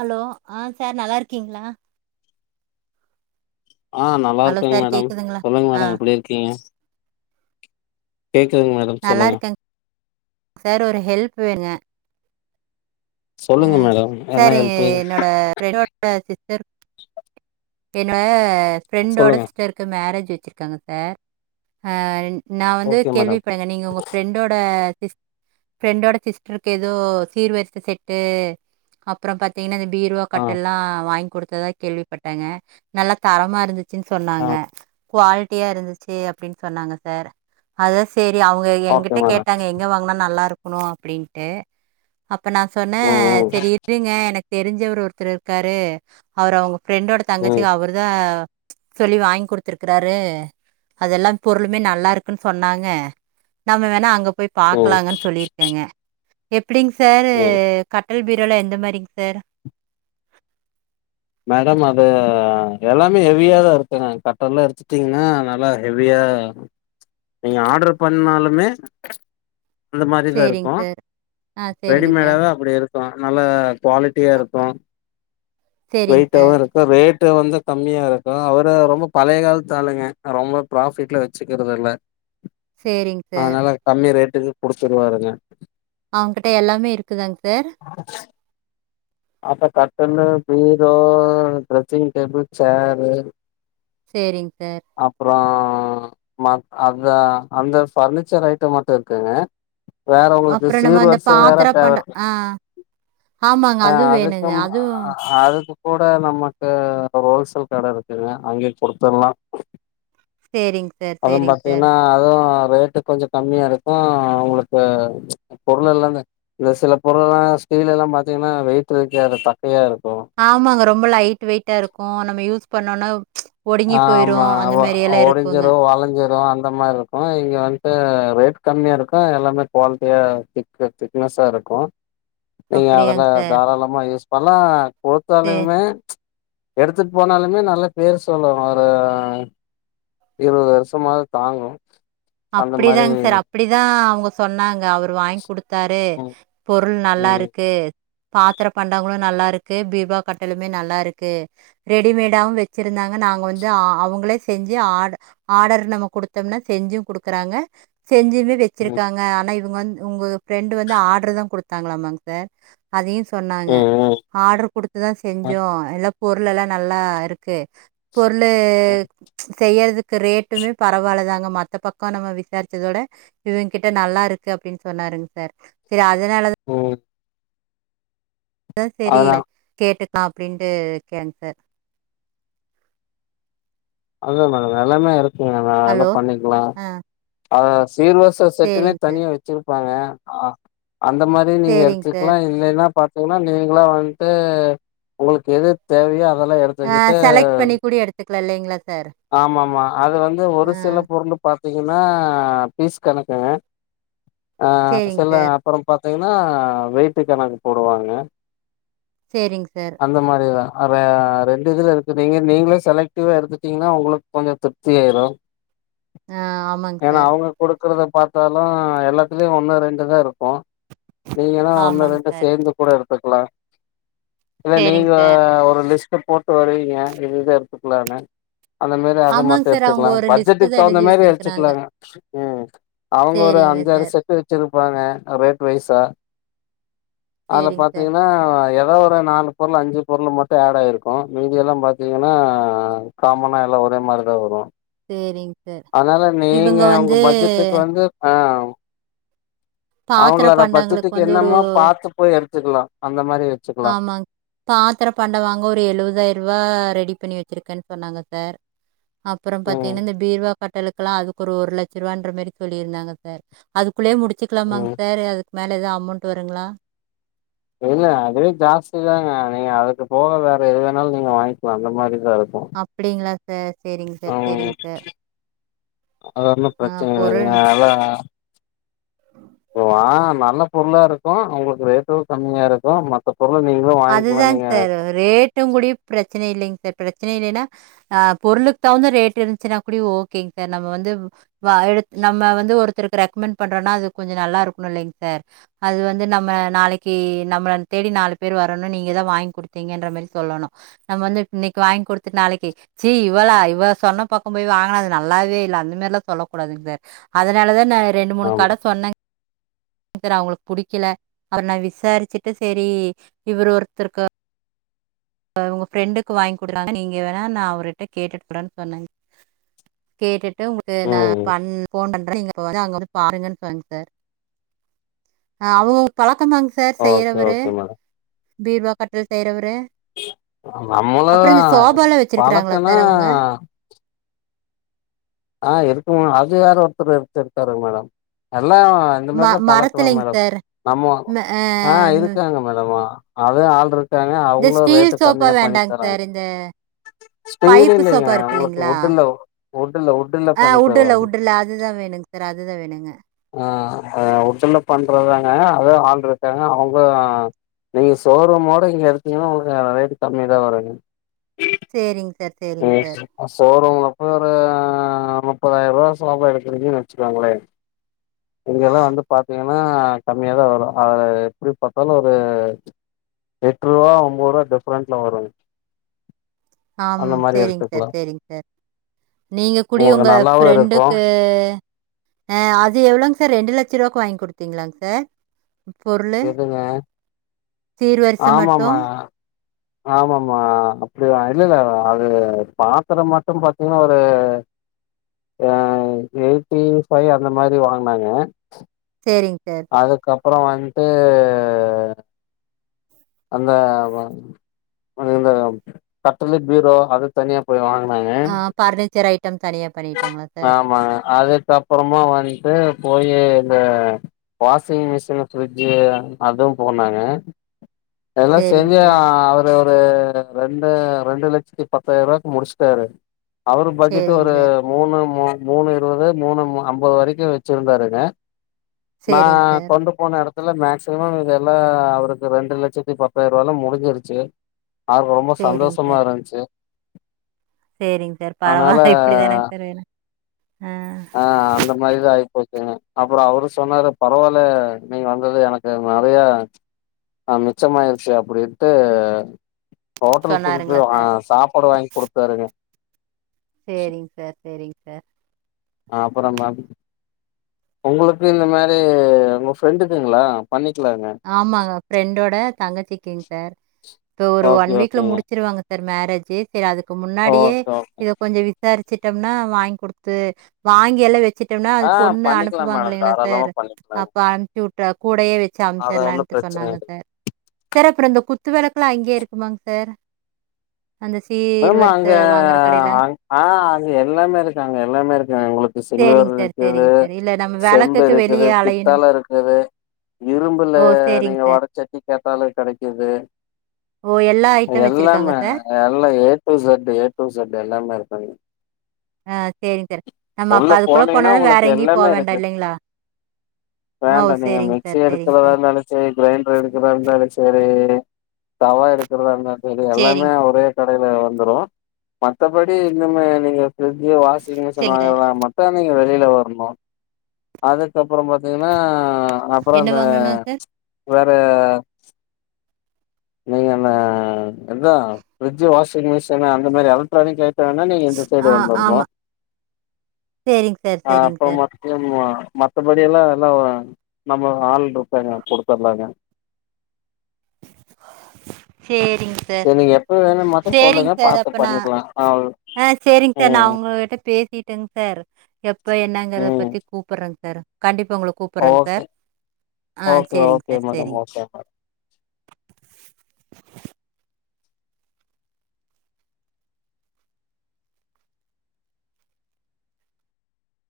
Allow ஆ sir நல்லா இருக்கீங்களா ஆ நல்லா ஹலோ இருக்கேங்க சார் மேடம் கேக்குதுங்களா சொல்லுங்க ஆ மேடம் எப்டி இருக்கீங்க கேக்குதுங்க மேடம் நல்லா சொல்லுங்க இருக்கேங் சார் ஒரு ஹெல்ப் வேங்க அ சொல்லுங்க மேடம் என்ன சார் ஹெல்ப்பு என்னோட பிரண்டோட சிஸ்டர் சார் என்ட ஃப்ரெண்டோட சொல்லுங்க சிஸ்டர்க்கு மேரேஜ் ச்சி வெச்சிருக்காங்க சார் ஆ நா வந்து ஓகே கேள்வி மேடம் பண்ணங்க நீங்க உங்க பிரண்டோட பிரெண்டோட சிஸ்டருக்கு ஏதோ சீர்வரிச செட்டு அப்புறோ பாத்தீங்கன்னா பீருவா ஆ கட்டல் எல்லா வாங்கி கொடுத்ததா கேள்விப்பட்டாங்க நல்லா தரமா இருந்து ச்சுன்னு ஆ சொன்னங்க குவாலிட்டியா இருந்துச்சு அப்டின்னு சொன்னாங்க சார் அதா சேர் ரி அவுங்க ஓகே எங்கிட்ட மேடம் கேட்டாங்க எங் நல்லா இருக்கணு அப்டின்ட்டு அப்ப நா சொன்னே ம் செரி இருங்க எனக் தெரிஞ்சவர் ஒருத்தரு இருக்காரு அவரு அவங்க ஃப்ரெண்டோட ம் ம் தங்கச்சிக்கு அவரு தா சொல்லி வாங்கி குடுத்துருக்கறாரு அதெல்லா பொருளுமே நல்லா இருக்குன்னு சொன்னாங்க நம்ம வேணா அங்க போய் ம் பாக்கலாங்கன்னு சொல்லிருக்கேங்க எப்டிங்க சார் ம் கட் டல் பீரோல எந்த மாரிங்க சார் மேடம் அது எல்லாமே ஹெவியா தா இருக்குங்க கட்டலெல்லா எடுத்துட்டீங்கன்னா நல்லா ஹெவியா ஆ நீங்க ஆர்டர் பண்ணாலுமே அந்த மாரிதா சேரிங் இருக்கு சார் ஆ சேரிங்க சார் ரெடிமேடாதா அப்டி இருக்கு நல்லா குவாலிட்டியா இருக்கு சேரிங் வெயிட்டாவு சார் இருக்க ரே ரேட்டு வந்து கம்மியா இருக்கு அவரு ரொம்ப பழைய காலத்த ஆளுங்க ரொம்ப ப்ராபிஃட்ல வச்சுக்கறதில்ல சேரிங் சார் ஆஹ் லா கம்மி ரேட்டுக்கு குடுத்துருவாருங்க அவங்கிட்ட எல்லாமே இருக்குதாங்க சார் அப்ப கட்டலு பீரோ ட்ரெஸ்ஸிங் டேபிள் சேரு செரிங்க சார் ஆ மத் அந்த பர்னிச்சர் ஐட்டம் மட்டும் இருக்குங்க வேற உங்களுக்கு அப்புறம் நம்ம சீர் அந்த வரிசை வேற பாத்திர தேவை பண்ட இரு ஆ ஆமாங்க. அது ஆஹ் வேணுங்க. அதுக்கும் அதுவும் அதுக்கு கூட நமக்கு ஒரு ஹோல்சல் கடை இருக்குங்க அங்யே குடுத்துல்லா சரிங்க சார், அதுவும் சரிங்க சார். பாத்தீங்கன்னா அதுவும் ரேட்டு கொஞ்சம் கம்மியா இருக்கும் அவங்களுக்கு பொருள் எல்லா இந்த இந்த சில பொருள்லெல்லா கீழெல்லா பாத்தீங்கன்னா வெய்ட்டு வெக்காதப்பா ஆமாங்க ரொம்ப லைட் வெயிட்டா இருக்கு நம்ம யூஸ் பண்ணோனா ஆமா இருக்குங்க. ஒடிஞ்சிரும் வளைஞ்சிரும் அந்த மாரி இருக்கும் இங்க வந்து ரேட் கம்மியா இருக்கும் எல்லாமே குவாலிட்டியா திக்ன திக்னஸ்ஸா இருக்கு நீங்க அதுல அப்படியாங்க சார். தாராளமா யூஸ் பண்ணலா சரி. குடுத்தாலயுமே எடுத்துட்டு போனாலுமே நல்ல பேரு சொல்லு ஒரு இருவது வருஷமாது தாங்கும் அப்டிதாங்க சார் அப்டிதான் அவுங்க சொன்னாங் அவரு வாங்கி குடுத்தாரு ம் பொருள் நல்லா ம் இருக்கு பாத்திர பண்டங்களு நல்லா இருக்கு பீர்வா கட்டலுமே நல்லா இருக்கு ரெடிமேடாவும் வச்சிருந்தாங்க நாங்க வந்து அவங்களே செஞ்சு ஆட ஆர்டர் நம்ம குடுத்தோம்னா செஞ்சும் குடுக் க்கறாங்க செஞ்சுமே ம் வச்சிருக்காங்க ஆனா இவ் உங்க வந்து உங்க ஃப்ரெண்டு வந்து ஆடர் தா குடுத்தாங்களாமா சார் அதயு சொன்னாங்க ம் ஆர்டரு குடுத்துதான் ம் செஞ்சோம் எல்லா பொருள்லெல்லா நல்லா இருக்கு பொருளு செய்யறதுக்கு ரேட்டுமே பரவாயில்லதாங்க மத்த பக் ப நம்ம விசாரிச்சதோட இவங்க கிட்ட நல்லா இருக்கு அப்டின்னு சொன்னாருங் சார் சரி அதனாலதா ம் அதா செரி கேட்டுக்லா அப்டின்ட்டு இருகேங்க சார் அதா மேடம் எல்லாமே இருக்குங்க நான் அதல்லா ஹலோ பண்ணிக்கலா ஆ அத சீர்வருச செட்டுன்னே சேரிங் சார் தனியா வச்சிருப்பாங்க அந்த மாதிரி நீங்க சேரிங் சார் எடுத்துக்கலா இல்லைன்னா பாத்தீங்கன்னா நீங்கள வந்துட்டு உங்களுக்கு எது தேவையோ அதெல்லா ஆஹ் எடுத்துக்கிட்டு செலக்ட் பண்ணி கூடி எடுத்துக்கலா இல்லைங்களா சார் ஆமாமா அது வந்து ஒரு ஆ சில பொருளு பாத் தீங்கன்னா பீஸ் கணக்குங்க அஹ் சேரிங் சில சார் அப்புறம் பாத் தீங்கன்னா வெயிட்டு கணக்கு போடுவாங்க செரிங் சார் ஆஹ்ர ரெண்டு இதுல இருக்கு நீங்க நீங்களே செலக்டிவா எடுத்துக் னீங்கன்னா உங்களுக் கொஞ்சோம் திருப்தி ஆயிரும் ஆஹ் ஆமாங்க சார் இக்கறத பார்த்தாலு எல்லாத்துலயு ஒண்ணு ரெண்டு தான் இருக்கு நீங்கன்னா உன்னோ ஆமாங் ரெண்டு சார் சேர்ந்து கூட எடுத்துக்கலா இல்ல சேரிங் நீங்க சார் ஒரு லிஸ்ட் போட்டு வருவீங்க இது இத எடுத்துக்கலான்னு அந்த மாரி அத மட்டு ஆமாங் சார் அவங்க ஒரு லிஸ்ட் தா எடுத்துக்கலாபட்ஜெட்டுக்கு தகுந்த எழுதி மாரி வச்சிருக்கறாங்க எடுத்துக்கலாங்க உம் அவங்க ஒரு சேரிங்க அஞ்சாறு சார் செட்டு வச்சிருப் பாங்க ரேட் வைஸா அதுல சேரிங் சார் பாத்தீங்கன்னா எறத் தா ஒரு நாலு பொருளு அஞ்சு பொருளு மட்டு ஆட் ஆயிருக்கு மீதி எல்லா பாத்தீங்கன்னா காமனா எல்லா ஒரே மாரி தா வரு சேரிங் சார் அதனால நீங்க இவங்க உங்க வந்து பட்ஜெட்டுக்கு வந்து ஆஹ்ம் பாத்திர அவுங்களோட பண்டங்களுக்கு பட்ஜெட்டுக்கு வந்து ஒரு என்னமோ பத்து போய் எடுத்துக்கலா அந்த மாரி வச்சுக்லா ஆமாங் பாத்திர பண்டோ வாங்க ஒரு எழுவதாயிரரூபா ரெடிப் பண்ணி வச்சிருக்கேன் சொன்னாங்க சார் அப்றோ ம் பாத்தீங்கன்னா இந்த பீரோ கட்டலுக்குல்லா அதுக்கு ஒரு ஒரு லட்ச ரூவான்ற மாரி சொல்லிருந்தாங்க சார் அதுக்குள்ளயே முடிச்சுக்லாமாங் ம் சார் அது மேல எது அமௌண்ட் வருங்ளா ஏங்க அதுவே ஜாஸ்தி தாங்க நீங்க அதுக்கு போக வேற எது வேணாலு நீங்க வாய்ன்க்லா அந்த மாரி அப்டிங்ளா சார் சேரிங் சார் ம் சேரிங் சார் அது ஒன்னு ஆ பிரச்சன இல்லைங்க பொருள் வாங்க நல்ல பொருளாருக்கு உங்களுக்கு ரேட்டு கம்மியாருக்கு மத்த பொருள நீங்களு அது வாங்கிக்கலா தாங் நீங்க சார் ரேட்டு கூடி பிரச் ச்சனை இல்லைங் சார் பிரச்சனை இல்லைன்னா ஆ பொருளுக் தகுந்த ரேட் இருந்துச்சுன்னா கூடி ஓகேங் சார் நம்ம வந்து வாய் எடுத் நம்ம வந்து ஒருத்தருக்கு ரெக்மெண்ட் பண்றோனா அது கொஞ்சோ நல்லாருக்ணு இல்லைங்சார் அது வந்து நம்ம நாளைக்கி நம்மள தேடி நாலு பேர் வரணு நீங்கதா வாய்ன் குடுத்தீங்கன்ற மாரி சொல்லணு நம்ம வந்து இன்னக்கு வாய்ன் குடுத்துட் நாளைக்கி சீ இவ வளா இவ சொன்ன பக்கோ போய் வாங்குனா அது நல்லாவே இல்ல அந்த மாரிலா சொல்ல கூடாதுங் சார் அதனால தா நா ரெண்டு மூணு கட ஆமா சொன்னேங் [unintelligible] அவுங்களுக்கு புடிக்கல அத நா விசார்ச்சுட்டு சேரி இவுரு ஒருத்தருக்கு இவுங்க ஃப்ரெண்டுக்கு வாய்ன் குட்றாங்க நீங்க வேணா நா அவுருட்ட கேட்டுட்டு சொல்றேன் சொன்னங் கேட்டுட்டு உங்களுக்கு நா ம் பண் ஃபோன் பண்றேங்க ப்ப வந்து அங்க வந்து பாருங்கன் சொன்னாங்க சார் அவுங்கவுங்க பழக் த்தமாங் சார் ஓகே செய்றவரு ஓகே மேடம் பீரோ கட்டில் செய்றவரு நம்மள தா வச்சிருக்கறாங்களா பழக்கனா சார் அவங்க ஆ இருக்குமா அது யாரோ ஒருத்தர் ஒருத்தர் இருக்காரு மேடம் அ எல்லா இந்த ம மாதிரி தா பழக்குவாங்க மரத்துலைங்க மேடம் சார் நம்ம ஆ இருக்காங்க மேடமா அதே ஆள் இருக்காங்க இந்த அவுங்களு ரேட்டு ஸ்டீல் சோஃபா கம்மியா பண்ணி வேண்டாங்க தராங் சார் இந்த ஸ்பேர் பைப்பு இல்லைங்க சோஃபா இருக்கு ஒங்களுக்கு இல்லைங்களா உட்டுல உட்டுல உட்டுல ஆ பண்ணி உட்டுல தருவாங்க உட்டுல அதுதா வேணுங் சார் அதுதா வேணுங்க ஆ உட்டுல பண்றதாங்க அது ஆள் இருக்காங்க அவுங்க நீங்க ஷோரூமோட இங்க எடுத்தீங்கன்னா உங்களுக்கான ரேட்டு கம்மியா தா வருங்க சேரிங் நீங்க ஷோரூம்ல ப்ப ஒரு ஆ முப்பதாயிரூபா ஷோபா எடுக்றீங்கன் வச்சுக்கோங்ளே இங்கெல்லா வந்து பாத்தீங்கன்னா கம்மியாதா வரு அத எப்டி பாத்தாலு ஒரு எட்ரூவா ஒம்போரூவா டிஃப்ரென்ட்ல வருங்க ஆம் அந்த மாரி சேரிங் சார் எடுத்துக்கலா சேரிங் சார் நீங்க கூடி உங்களுக்கு உங்க நல்லாவு இருக்கு ஃப்ரெண்டுக்கு ஆ அது எவ்ளோங் சார் ரெண்டு லட்ச ரூவாக்கு வாய்ன் குடுத்தீங்ளாங் சார் பொர்ளு எதுங்க சீர் வரிச மட்டு ஆமமா அப்டி வா இல்லெல்ல அது பாத்தரோ மட்டு பாத்தீங்கன்னா ஒரு ஆ எய்ட்டின் ஃபைவ் அந்த மாரி வாங்னேங்க சேரிங் சார் அப்றோ வன்ட்டு அந்த வ [unintelligible] கட்டுலு பீரோ அது தனியா போய் வாங் னாங்க ஆ பர்னிச்சர் ஐட்டம் தனியா பண்ணிட்டாங்களா சார்? ஆமாங்க அதுக்கப் புறமா வன்ட்டு போயி இந்த வாஷிங் மிஷினு ஃப்ரிட்ஜு அதுவு போனாங்க எல்லா சரிங்க செஞ்சே சார். அவுரு ஒரு ரெண்டு ரெண்டு லட்சத்தி பத்தாயிரூவாக்கு முடிச்ட்டாரு அவுரு பட்ஜெட்டு சரிங்க ஒரு சார். மூணு மூ மூணு இருவது மூணு அம்பது வரைக்கு வச்சிருந்தாருங்க நா சரிங்க சார். கொண்டு போன எடத் துல மேக்சிமம் இதெல்லா அவருக்கு ரெண்டு லட்சத்தி பத்தாயிரூவாலா முடிஞ்சிருச்சு அவர் ரொம்ப சந்தோஷமா இருன்ச்சு சேரிங்க சார் பரவால்ல இப்படி தானங்க சார் வேணு ஆ அந்த மாதிரிதா ஆயிப்போச்சிங்க அப்புறோ அவரு சொன்னாரு பரவால்ல நீங்க வந்தது எனக்கு நெறயா ஆ மிச்சமாயிருச்சு அப்படின்ட்டு ஹோட்டலுக் கூட்டிட்டு சொன்னாருங்களா போய் ஆ சார்? சாப்பாடு வாங்கி குடுத்தாருங்க சேரிங்க சர் சேரிங்க சர் ஆ அப்புற மேம் உங்களுக் கு இந்த மாரி உங்க ஃப்ரெண்டுக்குங்களா பண்ணி ஆமாங்க ஃப்ரெண்டோட தங்கச்சிக்கிங் சார் இப்ப ஒரு ஓகே ஒன் வீக்ல ஓகேங்க முடிச்சிருவாங்க சர் மேரேஜு செரி அதுக்கு முன்னாடியே ஓகே ஓகே இத கொஞ்ச விசாரிச் வச்சிட்டோம்னா வாங்கி குடுத்து வாங்கி எல்லா வச் வச்சிட்டோம்னா அது ஆ பொண்ண பண்ணிக்கலா அனுப்புவாங்க மேடம் இல்லைங்களா தாராளமா சார் பண்ணிக்கலாங்க அப்ப அனுப்பி விட்டா கூடயே வச்சு அம்ச் அது ஒன்னு ச்சிறலான்ட்டு பிரச்சன சொன்னாங்க சார் சார் அப்றோ இந்த குத் குத்து விளக்குல்லா அங்கயே இருக்குமாங்க சார் அந்த சீர் மேம் வரிச அங்க வாங்குற கடையில? அங் ஆ அங்க எல்லாமே இருக்கு அங்க எல்லாமே இருக்கு உங்களுக்கு செ சில்வர் சரிங்க சார், இருக்குது சரிங்க சார். இல்ல நம்ம செம்பு விளக்குக்கு இருக்குது வெளியே அலையணும். பித்தாள இருக்குது இரும்பு செம்புல ஓ! சரிங்க நீங்க சார். வடச்சட்டி கேட்டாலு கெடைக்குது ஓ! எல்லா ஐட்டம் வச்சிருக்காங்க எல்லாமே சார். எல்லா A to set A to set எல்லாமே இருக்கு அங்க ஆ சேரிங்க சார் நம்ம அப்ப உள்ள அதுக்குள்ள போனீங்கன்னா போனாலே வேற உங்களுக்கு எங்கேயு போ எல்லாமே வேண்டா இருக்கு இல்லைங்களா ஓ! வேண்டா நீங்க சரிங்க மிக்சி சார், சரிங்க எடுக்கிறதா சார். இருந்தாலு செரி கிரைண்டர் எடுக்கிறதா இருந்தாலு செ ஒரு தவா எடுக்குறதா இருந்தாலு செரி எல்லாமே சேரிங் ஒரே கடையில வந்துரு மத்தபடி இனிமே நீங்க ஃப்ரிஜி வாஷிங் மிஷின் சேரிங்க சார் வாங்கனா மட்டு நீ வெளியில வரணு அதுக்கப்புறோ பாத்தீங்கன்னா ஆ அப்புறோ என்ன அந்த வாங்கணுனா சார் வேற நீங்க என்ன அதா ஃப்ரிட்ஜு வாஷிங் மிஷின் அந்த மாரி எலக்ட்ரானிக் ஐ ட்டோனா நீங்க இந்த சைடு ஆ வந்துருனோ ஆமா சேரிங் சார் ஆ சேரிங் அப்போ சார் மொத்தமா மத்தபடி எல்லா எல்லா நம்ம ஆள் இருக்காங்க குடுத்துருலாங்க சேரிங்க சார் சரி நீங்க எப்ப வேணு மட்டு சேரிங்க சொல்லுங்க சார் பாத்து அப்ப நா பண்ணிக்கலா ஆ ஆ சேரிங்க சார் நா ம் அவுங்ககிட்ட பேசிட்டேங்கு சார் எப்ப என்னங்குறத ம் பத்தி கூப்பிடுறேங்க சார் கண்டிப் பா உங்கள கூப்பிறேங்க ஓகே சார் ஆஹ் ஓகே சேரிங்க ஓகே சார் மேடம் சேரிங் ஓகே